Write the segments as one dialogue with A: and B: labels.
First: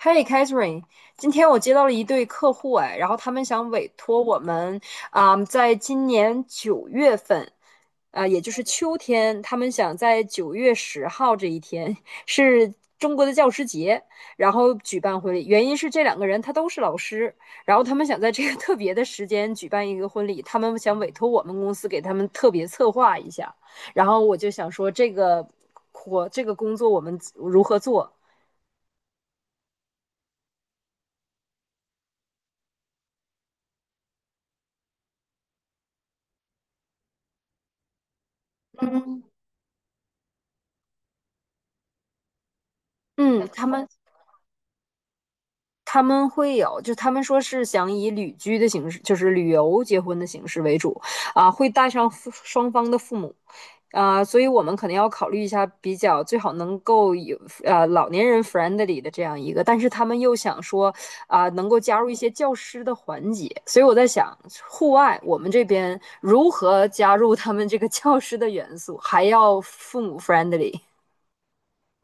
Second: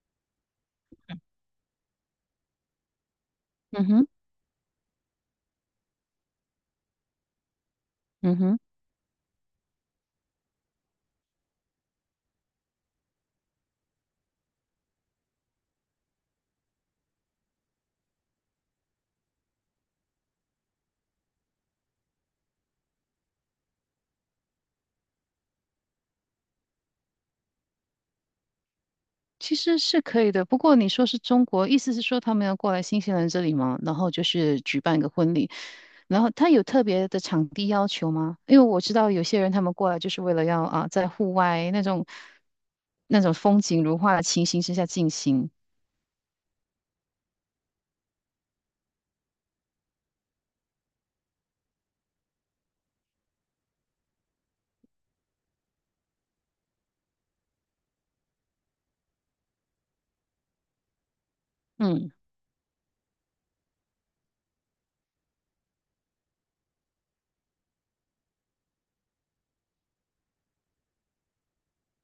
A: Hey Catherine，今天我接到了一对客户哎，然后他们想
B: 嗯
A: 委
B: 哼。
A: 托我们在今年9月份，
B: 嗯
A: 也就
B: 哼。
A: 是秋天，他们想在九月十号这一天是中国的教师节，然后举办婚礼。原因是这两个人他都是老师，然后他们想在这个特别的时间举办一个婚礼，他们想委托我们公司给他们特别策划一下。然后我就想说，这个活这个工作我们如何做？
B: 其实是可以的。不过你说是中国，意思是说他们要过来新西兰这里吗？然后就是举办一个婚礼，然后他有特别的场地要求吗？因为我知道有些人他们过来就是为了要啊，在户外那种
A: 嗯，
B: 风
A: 他
B: 景
A: 们
B: 如画的情形之下进行。
A: 他们会有，就他们说是想以旅居的形式，就是旅游结婚的形式为主，会带上父双方的父母，所以我们可能要考虑一下，比较最好能够有老年人 friendly 的这样一个，但是他们又想说能够加入
B: 嗯。
A: 一些教师的环节，所以我在想，户外我们这边如何加入他们这个 教师的元素，还要父母 friendly，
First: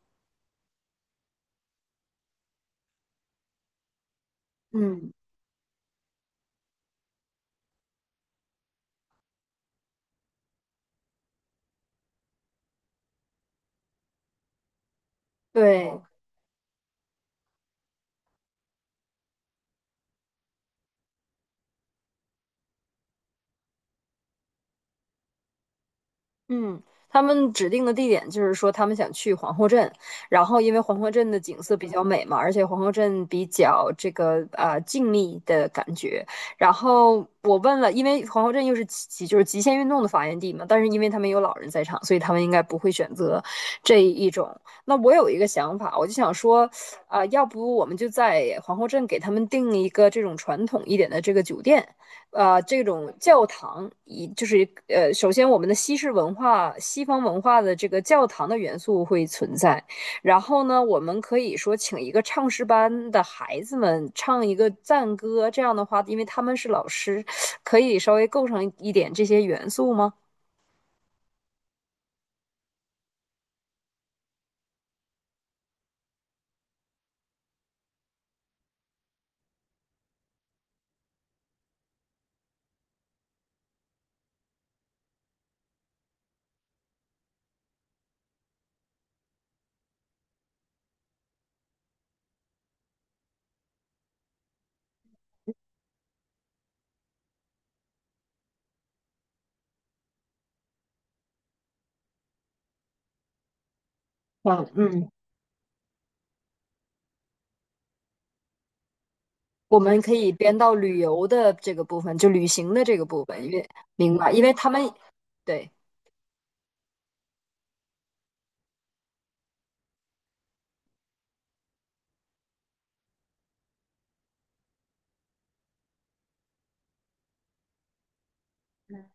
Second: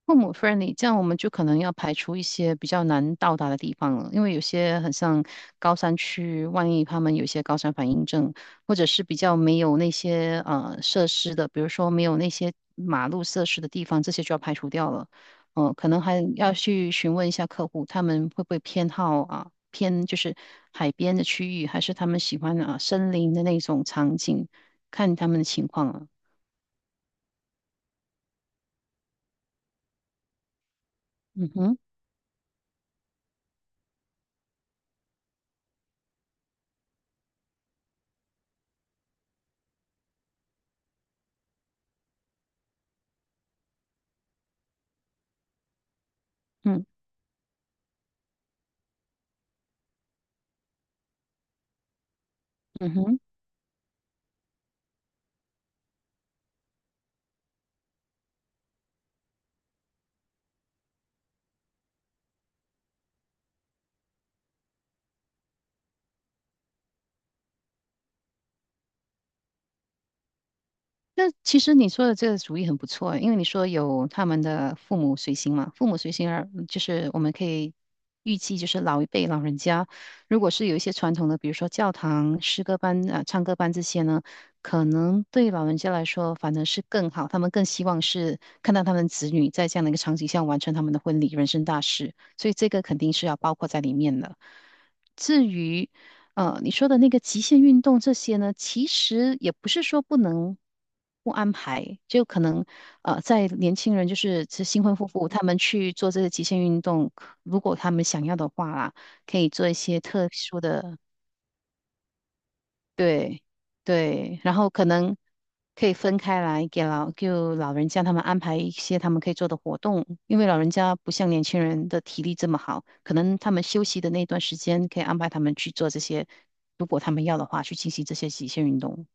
B: 父母 friendly，这样我们就可能要排除一些比较难到达的地方了，因为有些很
A: 嗯，
B: 像高山区，万一他们有一些高山反应症，或者是比较没有那些设施的，比如说没有那些马路设施的地方，这些就要排除掉了。嗯，可能
A: 对。
B: 还要去询问一下客户，他们会不会偏好啊偏就是海边的区域，还是他们喜欢啊森林的那种场景，看他们的情况了。
A: 嗯，他们指定的地点就是说他们想去皇后镇，然后因为皇后镇的
B: 嗯
A: 景色
B: 哼。
A: 比较美嘛，而且皇后镇比较这个静谧的感觉。然后我问了，因为皇后镇又是就是极限运动的发源地嘛，但是因为他们有老人在场，所以他们应该不会选择这一种。那我有一个想法，我就想说，
B: 嗯
A: 要不我们就在皇后镇给他们订一个这种传统一点的这个酒店。这
B: 嗯
A: 种
B: 哼。
A: 教堂以就是呃，首先我们的西式文化、西方文化的这个教堂的元素会存在，然后呢，我们可以说请一个唱诗班的孩子们唱一个赞歌，这样的话，因为他们是老师，可以稍微构成一点这些元素吗？
B: 那其实你说的这个主意很不错，因为你说有他们的父母随行嘛，父母随行而就是我们可以预计，就是老一辈老人家，如果是有一些传统的，比如说教堂、诗歌班、啊、唱歌班这些呢，可能对老人家来说反而是更好，他们更希望是看到他们子女在这样的一个场景下完成他们的婚礼、人生大事，所以这个肯定是要包括在里面的。至于你说的那个极限运动这些呢，其实也不是说不能不安排，就可能在年轻人就是这
A: 嗯
B: 新婚夫
A: 嗯，
B: 妇他们去做这些极限运动，如果他们想要的话啦，可以做一
A: 我
B: 些
A: 们可
B: 特
A: 以编
B: 殊
A: 到旅
B: 的
A: 游的这个部分，就旅行的这个部
B: 对。
A: 分，因为明白，
B: 对，
A: 因为
B: 然
A: 他
B: 后可
A: 们
B: 能
A: 对。
B: 可以分开来给老，就老人家他们安排一些他们可以做的活动，因为老人家不像年轻人的体力这么好，可能他们休息的那段时间可以安排他们去做这些，如果他们要的话，去进行这些极限运动。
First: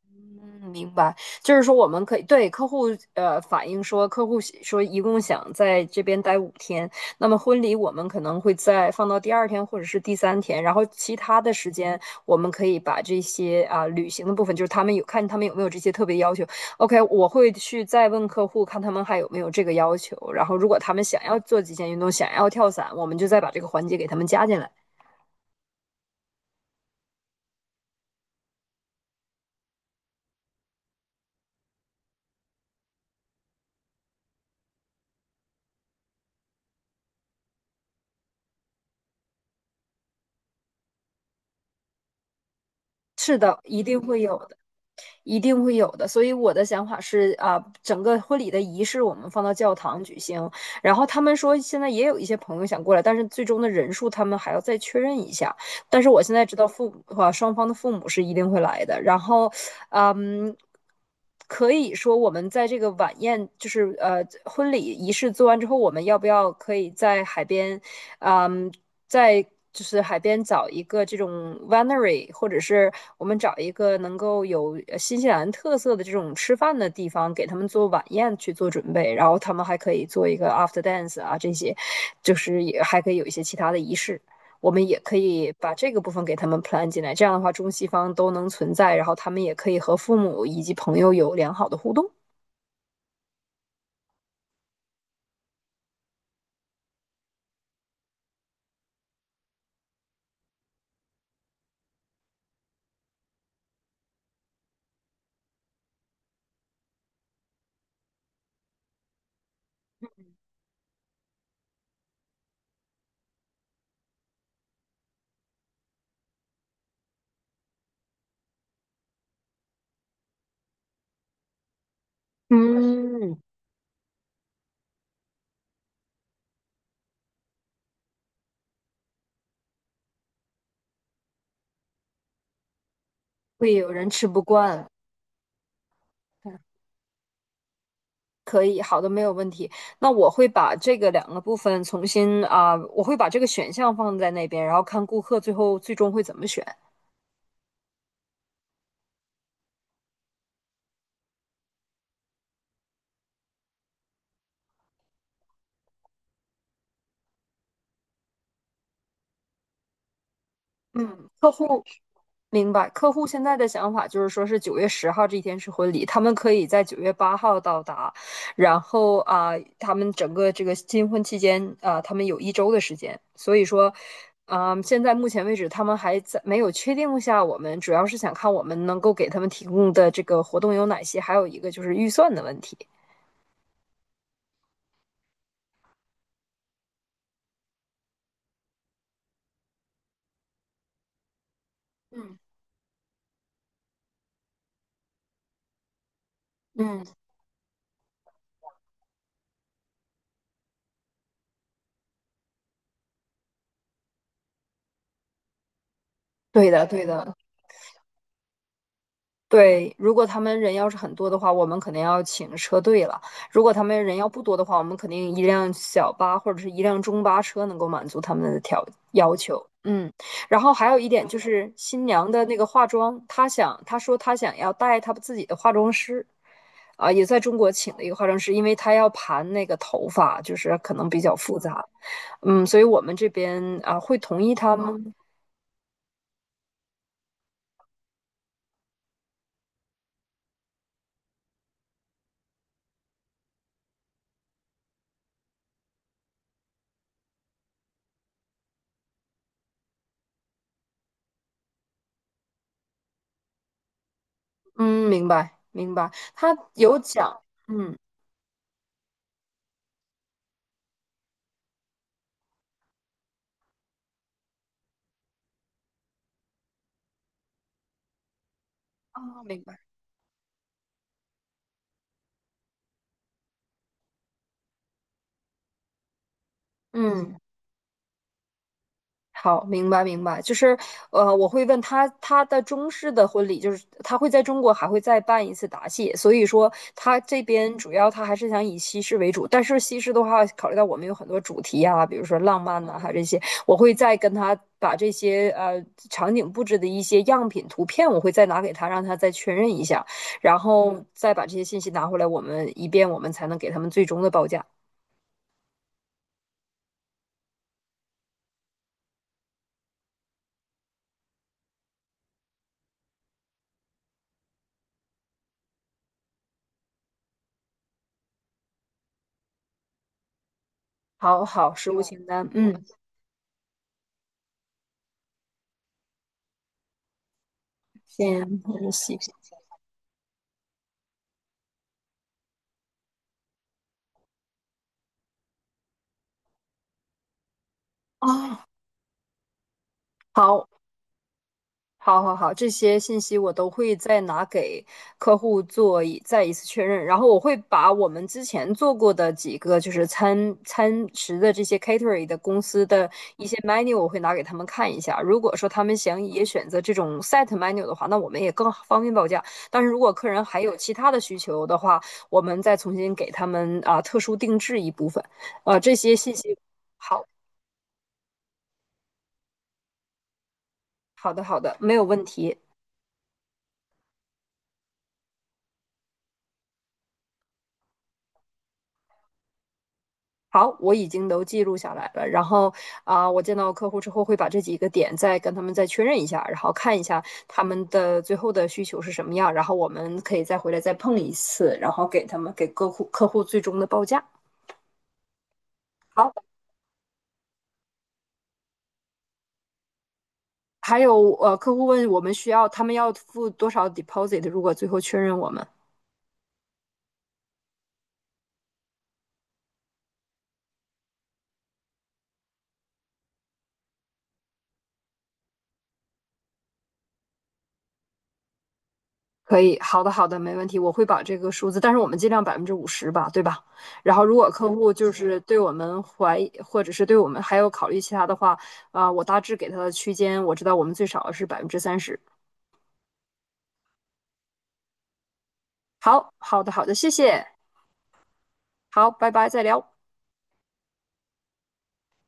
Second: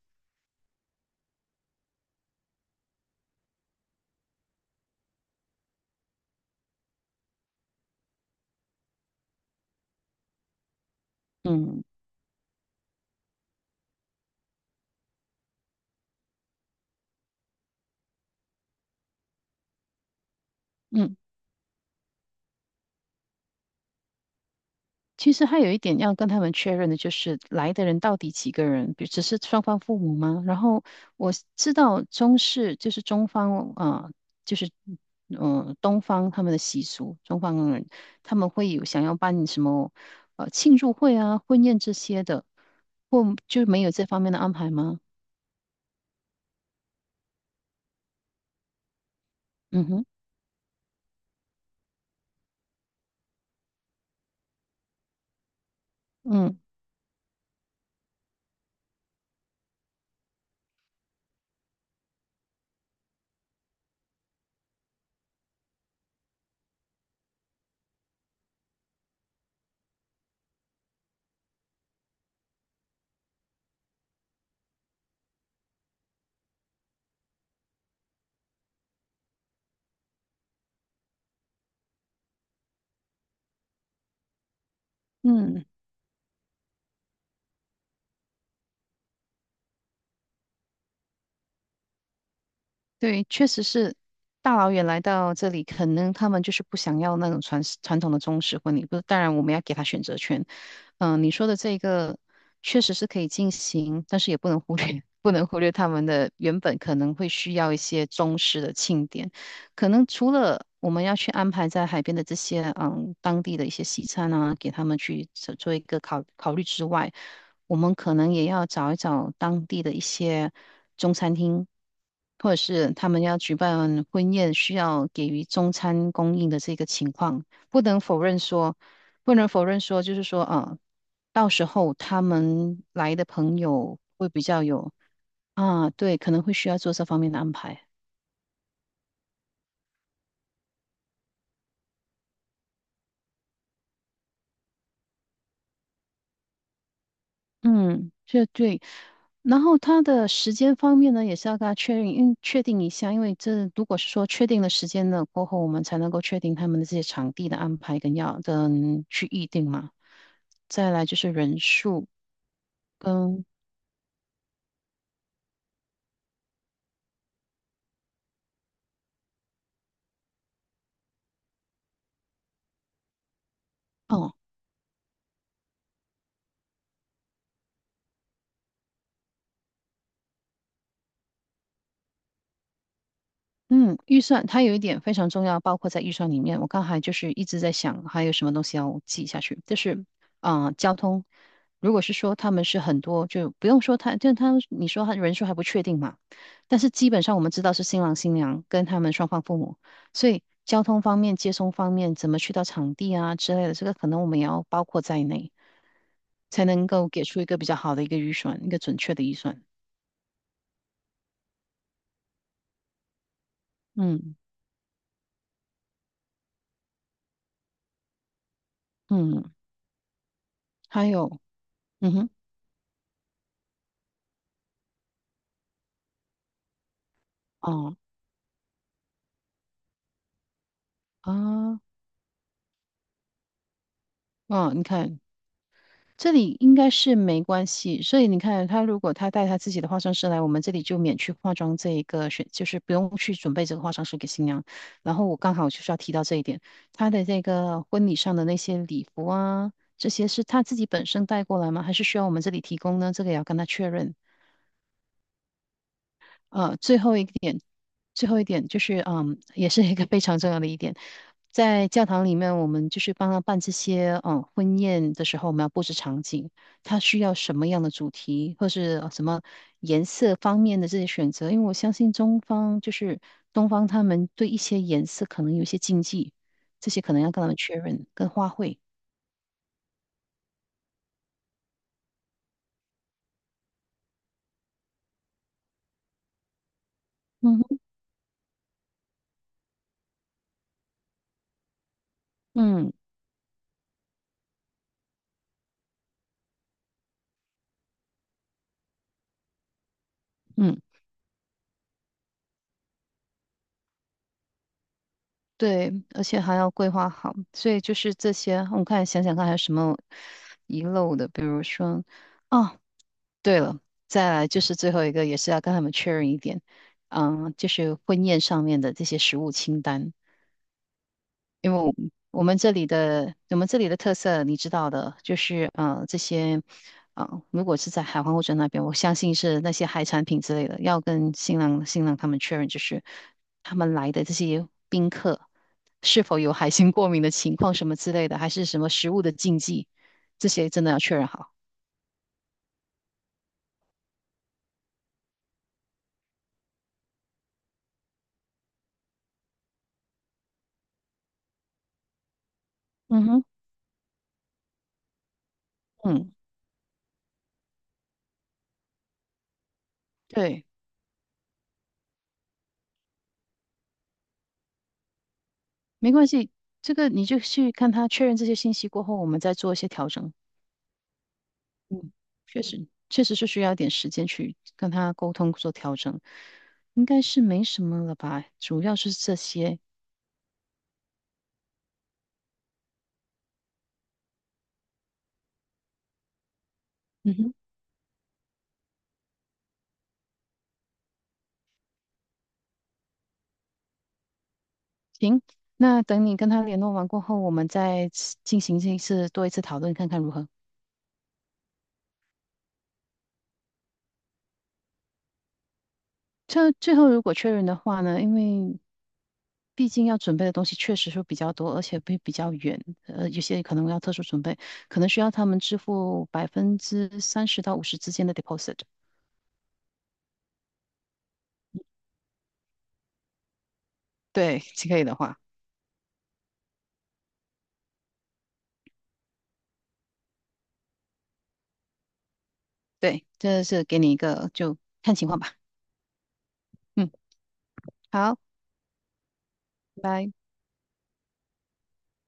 A: 嗯，明白，就是说我们可以对客户反映说，客户喜说一共想在这边待5天，那么婚礼我们可能会在放到第二天或者是第三天，然后其他的时
B: 嗯。
A: 间我们可以把这些旅行的部分，就是他们有看他们有没有这些特别要求。OK，我会去再问客户看他们还有没有这个要求，然后如果他们
B: 嗯。
A: 想要做极限运动，想要跳伞，我们就再把这个环节给他们加进来。
B: 其实还有一点要跟他们确认的，就是来的人到底几个人，比只是双方父母吗？然后我知道中式就是中方就是嗯、东方他们的习俗，中方人他们会有想要办什么庆祝会啊、婚宴这些的，或
A: 是的，
B: 就没
A: 一
B: 有
A: 定
B: 这
A: 会
B: 方面
A: 有
B: 的安
A: 的。
B: 排吗？
A: 一定会有的。所以我的想法是啊，整个婚礼的仪式我们放到教
B: 嗯
A: 堂
B: 哼。
A: 举行。然后他们说现在也有一些朋友想过来，但是最终的人数他们还要再确认一下。但是我现在知
B: 嗯。
A: 道父母啊，双方的父母是一定会来的。然后，啊嗯。可以说，我们在这个晚宴，就是婚礼仪式做完之后，我们要不要可以在海边，啊嗯，在就是海边找一个这种 winery，或者是我们找一个能够有新西兰特色的这种吃饭的地方，给他们做晚宴去做准备，然后他们还可以做一个 after dance 啊，这些就是也还可以有一些其他的仪式。我们也可以
B: 嗯。
A: 把这个部分给他们 plan 进来，这样的话中西方都能存在，然后他们也可以和父母以及朋友有良好的互动，
B: 对，确实是大老远来到这里，可能他们就是不想要那种传传统的中式婚礼。不是，当然我们要给他选择权。嗯，你说的这个确实是可以进行，但是也不能忽略，不能忽略他们的原本可能会需要一些中式的庆典。可能除了我们要去安排在海边的这些嗯当地的一些西餐啊，给他们去做做一个考考虑之外，我们可能也要找一找当地的一些中餐厅，或者是他们要
A: 嗯，
B: 举办婚宴需要给予中餐供应的这个情况，不能否认说，不能否认说，就是说啊，到时候他们来的朋
A: 会有
B: 友
A: 人吃
B: 会
A: 不
B: 比较
A: 惯。
B: 有啊。对，可能会需要做这方面的安排。
A: 可以，好的，没有问题。那我会把这个两个部分重新我会把这个选项放在那边，然后看顾客最后最终会怎么选。
B: 嗯，这对。然后他的时间方面呢，也是要跟他确认，因为确定一下，因为这如果是说确定了时间了过后，我们才能够确定他们的这些场地的安排跟要跟去预定嘛。再来就
A: 嗯，
B: 是
A: 客
B: 人
A: 户
B: 数
A: 明白，客户现
B: 跟，
A: 在的想法就是说是九月十号这一天是婚礼，他们可以在9月8日到达，然后他们整个这个新婚期间啊、他们有一周的时间，所以说，
B: 哦，
A: 现在目前为止他们还在没有确定下我们，主要是想看我们能够给他们提供的这个活动有哪些，还有一个就是预算的问题。
B: 嗯，预算它有一点非常重要，包括在预算里面。我刚才就是一直在想，还有什么东西要记下去，就是交通。如果是说
A: 嗯
B: 他们是很多，就不用说他，就他你说他人数还不确定嘛，但是
A: 嗯，
B: 基本上我们知道是新郎新娘跟他们双方父母，所以交通方面、接送方面，怎么去到场地啊之类的，这个可能我们也要包括在内，才
A: 对的，
B: 能
A: 对
B: 够给
A: 的。
B: 出一个比较好的一个预算，一个准确的预算。
A: 对，如果他们人要是很多的话，我们可能要请车队了；如果他们人要
B: 嗯。
A: 不多的话，我们肯定一辆小巴或者是一辆中巴车能够满足他们的要
B: 嗯。
A: 求。嗯，然后还有
B: 还
A: 一点就
B: 有。
A: 是新
B: 嗯哼。
A: 娘的那个化妆，她想她说她想要带她自己的化妆师，也在中国请
B: 哦。
A: 了一个化妆师，因为她要盘那个头发，就是可能比较复
B: 啊。
A: 杂。嗯，所以我们这边啊会同意她
B: 嗯，你
A: 吗？
B: 看这里应该是没关系，所以你看他如果他带他自己的化妆师来，我们这里就免去化妆这一个选，就是不用去准备这个化妆师给新娘。然后我刚好就是要提到这一点，他的这个婚礼上的那些礼服啊，这些是他自己本身带过来吗？还是需要我们这里提供呢？这个也要跟他确认。
A: 嗯，明白明白，她有
B: 最后一
A: 讲，
B: 点。
A: 嗯。
B: 最后一点就是，嗯，也是一个非常重要的一点，在教堂里面，我们就是帮他办这些，嗯，婚宴的时候，我们要布置场景，他需要什么样的主题，或是什么
A: 哦，明白。
B: 颜色方面的这些选择，因为我相信中方就是东方，他们对一些颜色可能有一些禁忌，这些可能要
A: 嗯，
B: 跟他们确认，跟花卉，
A: 好，明白明白，就是我会问他他的中式的婚礼，就是他会在中国还会再办一次答谢，所以说他这
B: 嗯
A: 边
B: 哼。
A: 主要他还是想以西式为主，但是西式的话，考虑到我们有很多主题啊，比如说浪漫
B: 嗯。
A: 呐、还有这些，我会再跟他把这些场景布置的一些样品图片，我会再拿给他，让他再确认一下，然
B: 嗯。
A: 后再把这些信息拿回来，我们以便我们才能给他们最终的报价。
B: 对，而且还要规划好，所以就是这些。我看想想看还有什么遗漏的，比如说，哦，对了，再来就是最后一个，也是要跟他们确认一点，嗯，就是婚宴上面的这些食物清单。
A: 好
B: 因
A: 好，
B: 为我
A: 实物
B: 们
A: 清
B: 我
A: 单，
B: 们这
A: 嗯，
B: 里的我们这里的特色你知道的，就是这些，如果是在海皇欧洲
A: 先
B: 那边，
A: 分
B: 我相
A: 析。
B: 信是那些海产品之类的，要跟新郎他们确认，就是他们来的这些宾客是否有海鲜过敏的情况什么之类的，还
A: 哦，
B: 是什么食物的禁忌，这
A: 好，
B: 些真的要确认好。
A: 好，好，好，这些信息我都会再拿给客户做再一次确认，然后我会把我们之前做过的几个就是餐食的这些 catering 的公司的
B: 嗯哼。
A: 一些 menu，我会拿给他们看一下。如果说他们想
B: 嗯。
A: 也选择这种 set menu 的话，那我们也更方便报价。但是如果客人还
B: 对，
A: 有其他的需求的话，我们再重新给他们特殊定制一部分。这
B: 没
A: 些
B: 关
A: 信
B: 系，
A: 息，
B: 这个
A: 好，
B: 你就去看他确认这些信息过后，我们再做一些调整。
A: 好的，好的，没有
B: 嗯，
A: 问题。
B: 确实，确实是需要一点时间去跟他沟通做调整，应该是没什么了吧，主要是这些。
A: 好，我已经都记录下来了。然后我见到客户之后会把这几个点再跟他们再确认一下，然后看一下
B: 嗯哼。
A: 他们的最后的需求是什么样，然后我们可以再回来再碰一次，然后给他们给客户最终的报价。
B: 行，那等
A: 好，
B: 你跟他联络完过后，我们再次进行这一次多一次讨论，看看如何。
A: 还有客户问我们需要他们要付多少 deposit，如果最后确认我们。
B: 这最后如果确认的话呢，因为毕竟要准备的东西确实是比较多，而且会比较远，有些可能要特殊准备，可能需要他们支付30%到50之间的 deposit。
A: 可以，好的，好的，没问题，我会把这个数字，但是我们尽量50%吧，对吧？然后如果
B: 对，
A: 客户
B: 可以
A: 就
B: 的
A: 是
B: 话。
A: 对我们怀疑，或者是对我们还有考虑其他的话，我大致给他的区间，我知道我们最少是30%。
B: 对，这是给你一个，就看情况吧。
A: 好，好的，好的，谢
B: 嗯，
A: 谢，
B: 好，
A: 好，拜拜，再聊。
B: 拜拜。